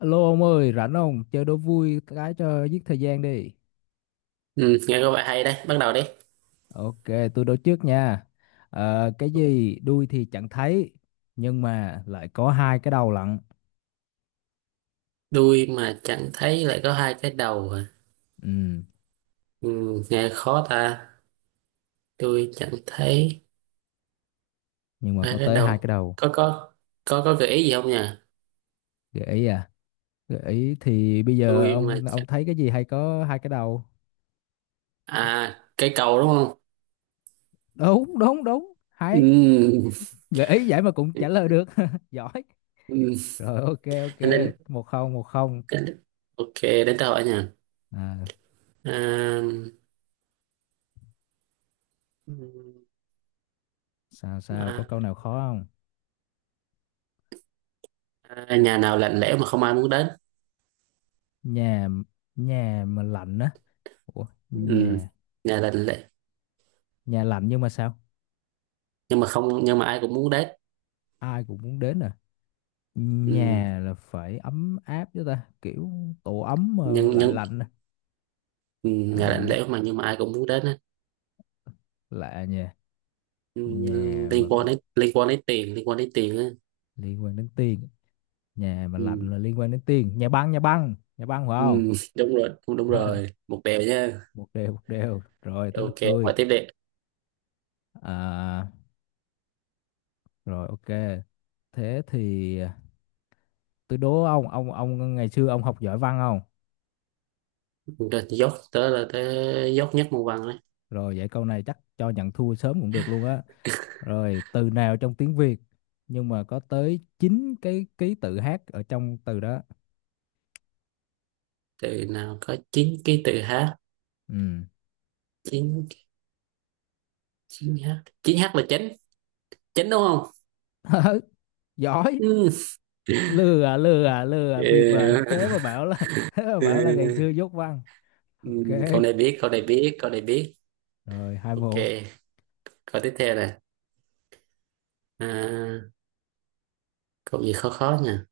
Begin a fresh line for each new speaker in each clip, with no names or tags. Alo ông ơi, rảnh không? Chơi đố vui cái cho giết thời gian đi.
Ừ, nghe có vẻ hay đấy, bắt đầu đi.
Ok, tôi đố trước nha. Cái gì đuôi thì chẳng thấy, nhưng mà lại có hai cái đầu lận.
Đuôi mà chẳng thấy lại có hai cái đầu à?
Ừ,
Ừ, nghe khó ta. Đuôi chẳng thấy,
nhưng mà
hai
có
cái
tới hai
đầu.
cái đầu.
Có có có gợi ý gì không nhỉ?
Gợi ý à? Gợi ý thì bây giờ
Đuôi mà
ông
chẳng,
thấy cái gì hay có hai cái đầu? Cái-
à, cây cầu đúng không?
Đúng, đúng, đúng. Hay.
Ừ.
Gợi ý vậy mà cũng trả lời được. Giỏi.
Ừ.
Rồi ok, ok.
Anh Đến,
Một không, một không.
anh đến, ok đến tôi hỏi nha.
À,
À,
sao sao? Có
à,
câu nào khó không?
à, nhà nào lạnh lẽo mà không ai muốn đến?
Nhà nhà mà lạnh á. Ủa,
Ừ.
nhà
Nhà lạnh lẽo
nhà lạnh nhưng mà sao
nhưng mà không nhưng mà ai cũng muốn đến.
ai cũng muốn đến à?
Ừ.
Nhà là phải ấm áp chứ ta, kiểu tổ ấm mà
Nhưng
lại
nhưng
lạnh à.
ừ, nhà lạnh
À,
lẽo mà, nhưng mà ai cũng muốn đến á.
lạ, nhà
Ừ,
nhà mà
liên quan đến tiền, liên quan đến tiền.
liên quan đến tiền, nhà mà lạnh
Ừ,
là liên quan đến tiền. Nhà băng, nhà băng, nhà băng phải
ừ,
không?
đúng rồi, đúng, đúng rồi, một bèo nha.
Một đều, một đều, rồi tới lượt
Ok,
tôi.
ngoài tiếp đi.
à, Rồi ok, thế thì, tôi đố Ông ngày xưa ông học giỏi văn không?
Rồi, dốc tới là tới, dốc nhất môn văn đấy.
Rồi, vậy câu này chắc cho nhận thua sớm cũng được luôn á. Rồi, từ nào trong tiếng Việt nhưng mà có tới 9 cái ký tự hát ở trong từ đó?
Từ nào có chín cái từ h?
Ừ.
Chín, chín h chín h là chánh, chánh đúng không?
Giỏi.
Ừ.
Lừa lừa lừa bịp à?
Ờ,
Thế mà bảo là, thế mà
ờ,
bảo là ngày xưa dốt văn.
ừ,
Ok,
câu này biết, câu này biết.
rồi, hai
Ok,
bộ.
câu tiếp theo nè. À, câu gì khó khó nha.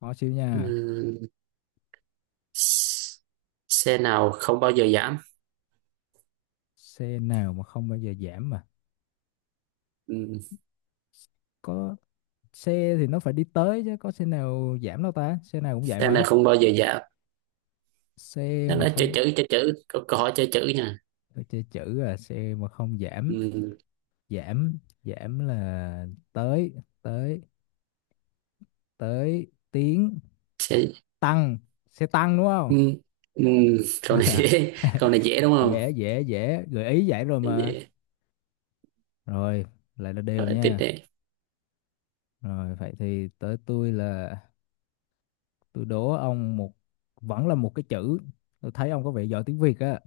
Khó xíu nha.
Ừ. Xe nào không bao giờ giảm?
Xe nào mà không bao giờ giảm mà?
Ừ.
Có xe thì nó phải đi tới chứ, có xe nào giảm đâu ta, xe nào cũng vậy
Xe nào
mà.
không bao giờ giảm,
Xe
nó
mà
nói chơi
không,
chữ, chơi chữ, câu hỏi chơi chữ nha.
tôi chơi chữ à? Xe mà không Giảm,
Ừ.
giảm giảm là tới, tới tới tiếng
Xe...
tăng. Xe tăng đúng không?
Ừ. Ừ. Câu này dễ, câu này dễ đúng không?
Dễ, dễ, dễ, gợi ý vậy rồi mà.
Dễ.
Rồi lại là đều
Rồi, tiếp
nha.
đi.
Rồi vậy thì tới tôi. Là tôi đố ông một, vẫn là một cái chữ. Tôi thấy ông có vẻ giỏi tiếng Việt á.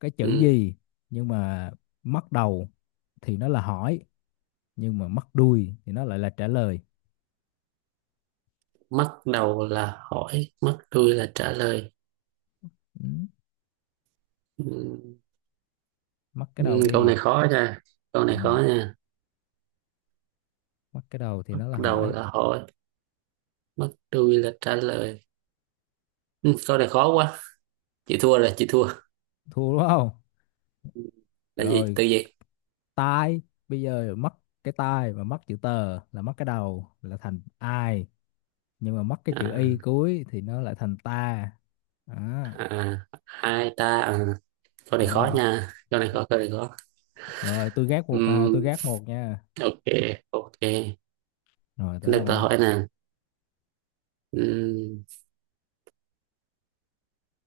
Cái chữ
Ừ.
gì nhưng mà mất đầu thì nó là hỏi, nhưng mà mất đuôi thì nó lại là trả lời.
Mất đầu là hỏi, mất đuôi là trả lời.
Ừ.
Ừ.
Mất cái đầu
Ừ. Câu
đi.
này khó nha, câu này
Ừ.
khó nha.
Mất cái đầu thì
Mất
nó là
đầu
hỏi.
là hỏi, mất đuôi là trả lời. Ừ. Câu này khó quá. Chị thua rồi, chị thua.
Thua đúng không?
Là gì,
Rồi,
từ gì?
tai. Bây giờ mất cái tai, và mất chữ tờ là mất cái đầu là thành ai, nhưng mà mất cái chữ y
À.
cuối thì nó lại thành ta. À,
À, hai ta à? Câu này khó
rồi
nha, câu này khó, câu này khó.
rồi tôi gác một nè,
Ừm,
tôi gác một nha.
ok, ok. Thế,
Rồi tới
để
ông
tôi
ạ.
hỏi nè. Ừm,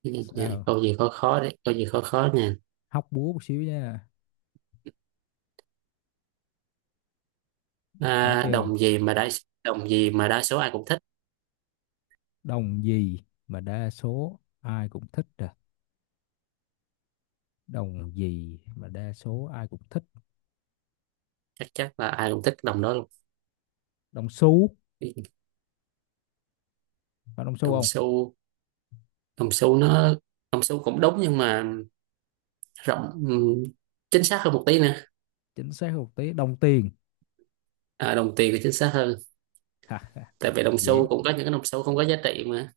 Sao,
câu gì khó khó đấy, câu gì khó khó nè.
hóc búa một xíu nha. Có
à,
chưa?
đồng gì mà đa Đồng gì mà đa số ai cũng thích?
Đồng gì mà đa số ai cũng thích à? Đồng gì mà đa số ai cũng thích?
Chắc chắc là ai cũng thích cái đồng đó luôn.
Đồng xu, phải đồng xu
Đồng
không?
xu? Đồng xu nó Đồng xu cũng đúng, nhưng mà rộng. Ừm, chính xác hơn một tí nè.
Chính xác một tí, đồng tiền.
À, đồng tiền thì chính xác hơn.
Ha,
Tại vì đồng xu
dễ,
cũng có những cái đồng xu không có giá trị mà.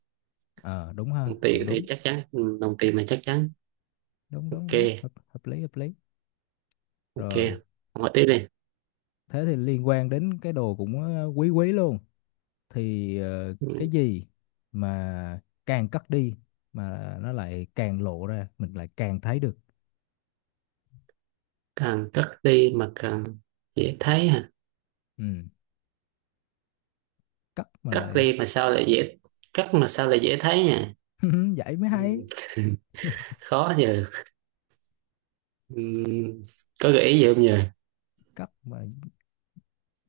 ờ đúng ha,
Đồng
cũng
tiền thì
đúng.
chắc chắn, ừ, đồng tiền là chắc chắn.
Đúng, đúng,
Ok.
đúng, hợp lý hợp lý.
Ok,
Rồi,
hỏi tiếp đi.
thế thì liên quan đến cái đồ cũng quý quý luôn. Thì cái
Ừ,
gì mà càng cất đi mà nó lại càng lộ ra, mình lại càng thấy được.
càng cắt đi mà càng dễ thấy hả?
Ừ, cất mà
Cắt
lại,
đi mà sao lại dễ Cắt mà sao lại dễ thấy nhỉ?
vậy mới
Ừ,
hay.
khó giờ. Ừ, có gợi ý gì không nhờ?
Cất mà,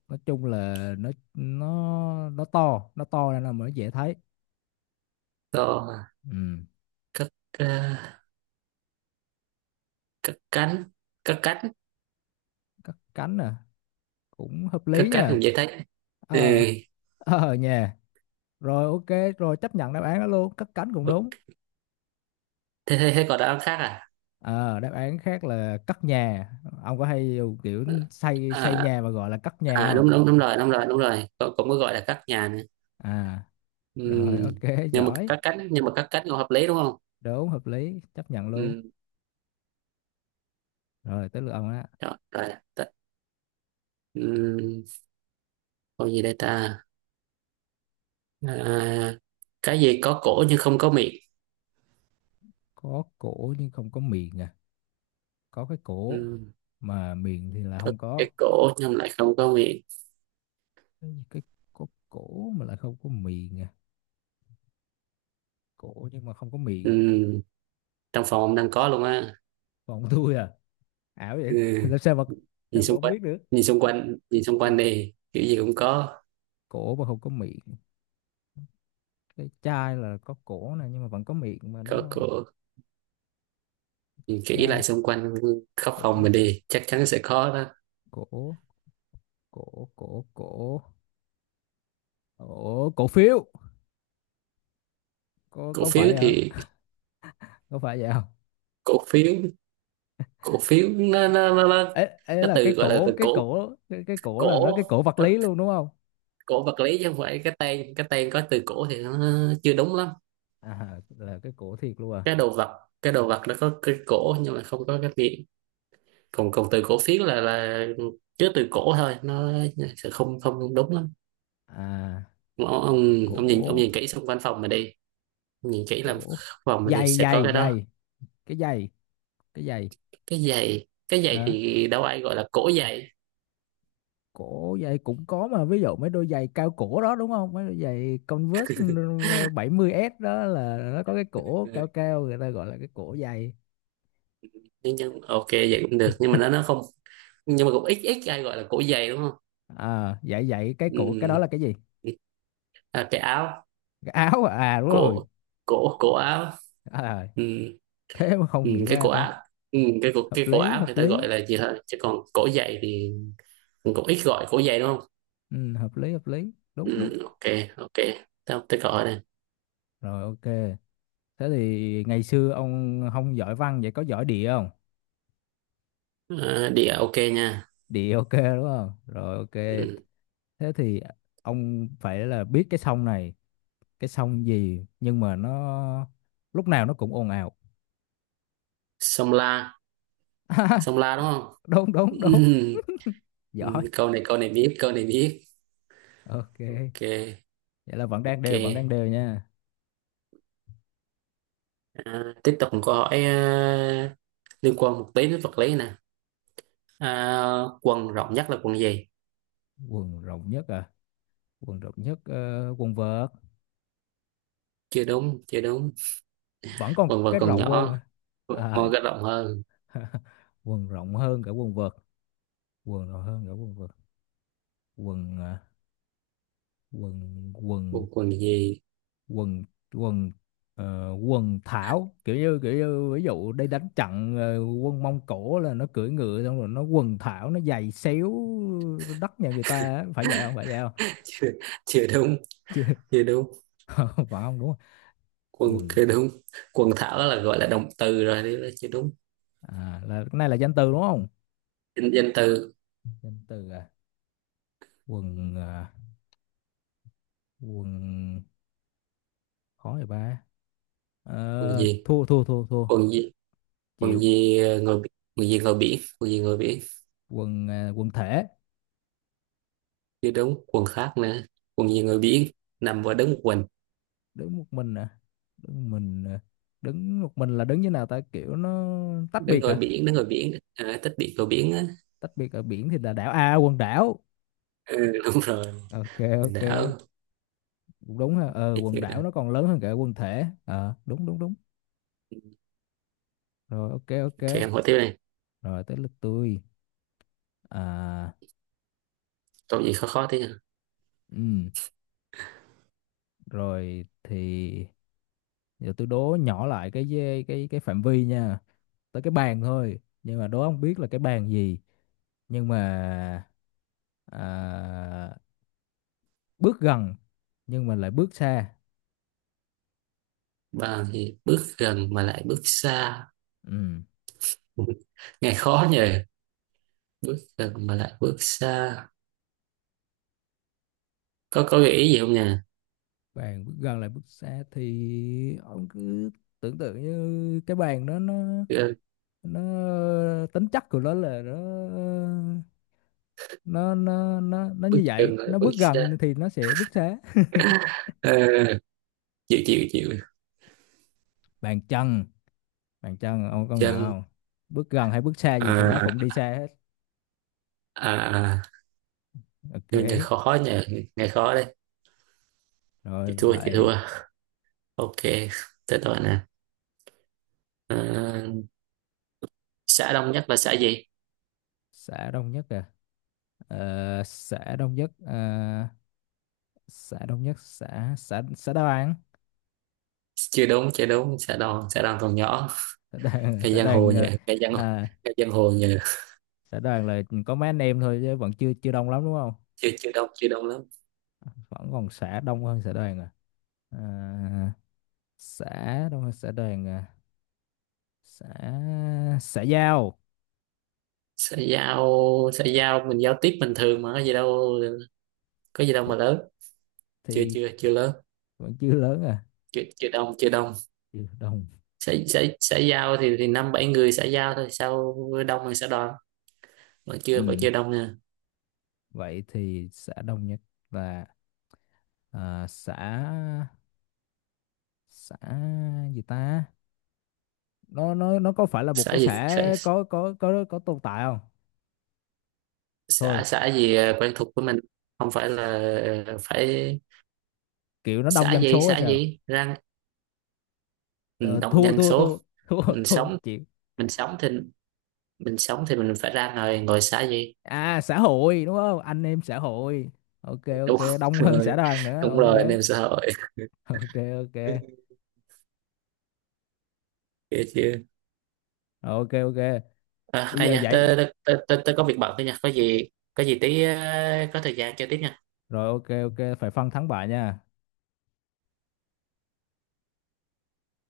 nói chung là nó to, nó to nên là mới dễ thấy.
To,
Ừ,
cắt, à, cắt cánh, cắt cánh,
cất cánh à, cũng hợp
cắt
lý
cánh
nha.
cũng dễ thấy. Ừ.
Ờ, ờ nha. Rồi ok, rồi chấp nhận đáp án đó luôn, cất cánh cũng đúng.
Thế còn đáp án khác à?
Ờ, đáp án khác là cất nhà. Ông có hay dùng kiểu xây xây
À,
nhà mà gọi là cất nhà
à
không?
đúng, đúng, đúng rồi, đúng rồi, đúng rồi, cũng, cũng có gọi là cắt nhà nữa.
À,
Ừ.
rồi ok, giỏi.
Nhưng mà cắt cánh cũng hợp lý đúng không?
Đúng, hợp lý, chấp nhận luôn.
Ừ.
Rồi tới lượt ông á.
Rồi, rồi. Ừ. Con gì đây ta? À, cái gì có cổ nhưng không có miệng?
Có cổ nhưng không có miệng à. Có cái cổ
Ừ,
mà miệng thì là
có
không có.
cái cổ nhưng lại không có miệng.
Cái gì, cái có cổ mà lại không có miệng à? Cổ nhưng mà không có miệng.
Ừ, trong phòng ông đang có luôn á.
Còn tôi à, ảo vậy.
Ừ,
Làm sao mà
nhìn
Sao mà
xung
ông
quanh,
biết được?
nhìn xung quanh, nhìn xung quanh đi. Kiểu gì cũng
Cổ mà không có miệng. Cái chai là có cổ này nhưng mà vẫn có miệng mà đúng
có
không?
cổ. Nhìn kỹ lại
Chai,
xung quanh khắp phòng
cổ
mình đi, chắc chắn sẽ có đó.
cổ cổ cổ cổ cổ cổ phiếu có
Cổ
có
phiếu
phải hả,
thì
có phải vậy không?
cổ phiếu, cổ phiếu nó,
Ấy ấy
nó
là cái
từ, gọi là
cổ,
từ
cái
cổ,
cổ cái, cái cổ là nó,
cổ.
cái cổ vật
Có
lý luôn đúng không?
cổ vật lý chứ không phải cái tên có từ cổ thì nó chưa đúng lắm.
À, là cái cổ thiệt luôn à?
Cái đồ vật nó có cái cổ nhưng mà không có cái miệng. Còn còn từ cổ phiến là chứa từ cổ thôi, nó sẽ không không đúng lắm.
À,
ông, ông ông
cổ
nhìn kỹ xung quanh phòng mà đi. Nhìn kỹ là
cổ
phòng mà đi
giày
sẽ có
giày
cái đó.
giày cái giày cái giày.
Cái giày
À,
thì đâu ai gọi là cổ giày.
cổ giày cũng có mà, ví dụ mấy đôi giày cao cổ đó đúng không? Mấy đôi giày Converse ừ, 70s đó, là nó có cái cổ
Ừ.
cao cao, người ta gọi là cái cổ giày.
Nhưng ok, vậy cũng được, nhưng mà nó không. Nhưng mà cũng ít ít ai gọi là cổ giày đúng không?
À, dạy dạy cái cổ, cái đó
Ừ.
là cái gì?
À, cái áo.
Cái áo à, à đúng rồi.
Cổ cổ cổ áo.
À, rồi.
Ừ.
Thế mà
Ừ,
không nghĩ
cái
ra
cổ
ta.
áo. Ừ, cái cổ,
Hợp
cái cổ
lý,
áo người
hợp
ta gọi
lý.
là gì thôi, chứ còn cổ giày thì cũng ít gọi cổ giày đúng không?
Ừ, hợp lý, hợp lý, đúng đúng.
Ừ, ok, ok, tao tới gọi đây.
Rồi ok. Thế thì ngày xưa ông không giỏi văn, vậy có giỏi địa không?
Ờ, địa ok nha.
Địa ok đúng không, rồi ok.
Ừ.
Thế thì ông phải là biết cái sông này, cái sông gì nhưng mà nó lúc nào nó cũng ồn ào.
Sông La, sông La đúng không?
Đúng,
Ừ.
đúng, đúng.
Ừ,
Giỏi.
câu này, câu này biết, câu này biết.
Ok,
Ok,
vậy là vẫn đang
ok.
đều, vẫn đang đều nha.
À, tiếp tục một câu hỏi. À, liên quan một tí đến vật lý nè. À, quần rộng nhất là quần gì?
Quần rộng nhất à? Quần rộng nhất, quần vợt.
Chưa đúng, chưa đúng.
Vẫn còn
Quần vợt
cái
còn
rộng hơn
nhỏ.
à? À,
Quần vợt rộng hơn.
quần rộng hơn cả quần vợt. Quần rộng hơn cả quần vợt. Quần à, quần quần
Quần quần gì?
quần quần quần thảo, kiểu như ví dụ đây, đánh trận quân Mông Cổ là nó cưỡi ngựa xong rồi nó quần thảo, nó giày xéo đất nhà người ta á. Phải vậy không, phải vậy không?
Chưa đúng, chưa đúng.
Phải không, đúng không?
Quần
Quần
chưa đúng. Quần thảo là gọi là động từ rồi, đấy là chưa đúng.
à, là cái này là danh từ đúng không?
Danh danh từ.
Danh từ à, quần à, quần, khó vậy ba.
Quần
Ờ,
gì,
thua thua thua thua,
quần gì, quần
chịu.
gì, ờ, quần gì ngồi biển, quần gì ngồi biển.
Quần à, quần thể.
Chưa đúng, quần khác nữa. Quần gì ngồi biển, nằm và đứng một mình.
Đứng một mình à? Đứng mình à. Đứng một mình là đứng như nào ta, kiểu nó tách
Đứng
biệt
ngồi
hả?
biển, đứng ngồi biển, à, tích điện ngồi biển á.
Tách biệt ở biển thì là đảo, à quần đảo.
Ừ, đúng rồi.
Ok, ok,
Đảo.
cũng đúng ha, ờ quần đảo
Ok.
nó còn lớn hơn cả quần thể, ờ đúng đúng đúng. Rồi ok, ok.
Em hỏi tiếp này.
Rồi tới lượt tôi. À,
Câu gì khó khó thế nhỉ?
ừ, rồi thì giờ tôi đố nhỏ lại cái cái phạm vi nha. Tới cái bàn thôi, nhưng mà đố không biết là cái bàn gì. Nhưng mà à, bước gần nhưng mà lại bước xa.
Bằng thì bước gần mà lại bước xa.
Ừ.
Nghe khó nhỉ. Bước gần mà lại bước xa. Có gợi ý gì không nhỉ?
Bàn bước gần lại bước xa thì ông cứ tưởng tượng như cái bàn đó, nó
Ờ,
nó tính chất của nó là nó, nó
bước
như vậy,
chân lại
nó
bước
bước
xa.
gần thì nó sẽ bước xa.
À, chịu, chịu, chịu.
Bàn chân, bàn chân ông công nhận
Chân.
không? Bước gần hay bước xa gì thì nó
À,
cũng đi xa hết.
à, à, nhưng này
Ok,
khó nhờ, nghe khó đấy.
rồi
Chị thua, chị
lại.
thua. Ok, tới tôi nè. À, xã Đông Nhất là xã gì?
Xã Đông Nhất à? Ờ, xã đông nhất à, xã Đông Nhất, xã xã xã Đoàn.
Chưa đúng, chưa đúng. Xã Đông, xã Đông còn nhỏ.
Xã Đoàn,
Cái
xã
giang hồ
đoàn
nhờ,
à,
cái giang hồ nhờ.
xã Đoàn là có mấy anh em thôi chứ vẫn chưa chưa đông lắm đúng không?
Chưa chưa đông, chưa đông lắm.
Vẫn còn xã đông hơn xã Đoàn à? À, xã đông hơn xã Đoàn à? Xã xã Giao.
Xã giao. Xã giao mình giao tiếp bình thường mà, có gì đâu. Có gì đâu
thì
mà lớn. chưa
thì
chưa chưa lớn.
vẫn chưa lớn à,
Chưa chưa đông, chưa đông.
chưa đông.
Xã xã xã giao thì năm bảy người xã giao thôi sao, đông hơn xã đoàn. vẫn chưa vẫn
Ừ.
chưa đông nha.
Vậy thì xã Đông Nhất là, à xã xã gì ta, nó có phải là một
Xã
cái
gì,
xã
xã
có tồn tại không? Thôi
xã, xã gì, à, quen thuộc với mình. Không phải là, ờ, phải.
kiểu nó đông
Xã
dân
gì,
số hay
xã
sao.
gì ra. Ừ,
Ờ,
đồng
Thua,
nhân
thua,
số.
thua, thua.
mình
Thua,
sống
chịu.
mình sống thì mình sống thì mình phải ra ngoài ngồi xã gì.
À, xã hội đúng không, anh em xã hội. Ok, ok,
Đúng
đông hơn xã
rồi,
đoàn nữa
đúng rồi, anh
ok.
em xã hội.
Ok, ok,
Kìa chưa.
ok, ok,
À,
bây
ai
giờ
nha,
vậy.
tớ có việc bận thôi nha, có gì, có gì tí ờ, có thời gian chơi tiếp nha.
Rồi ok, ok, phải phân thắng bại nha.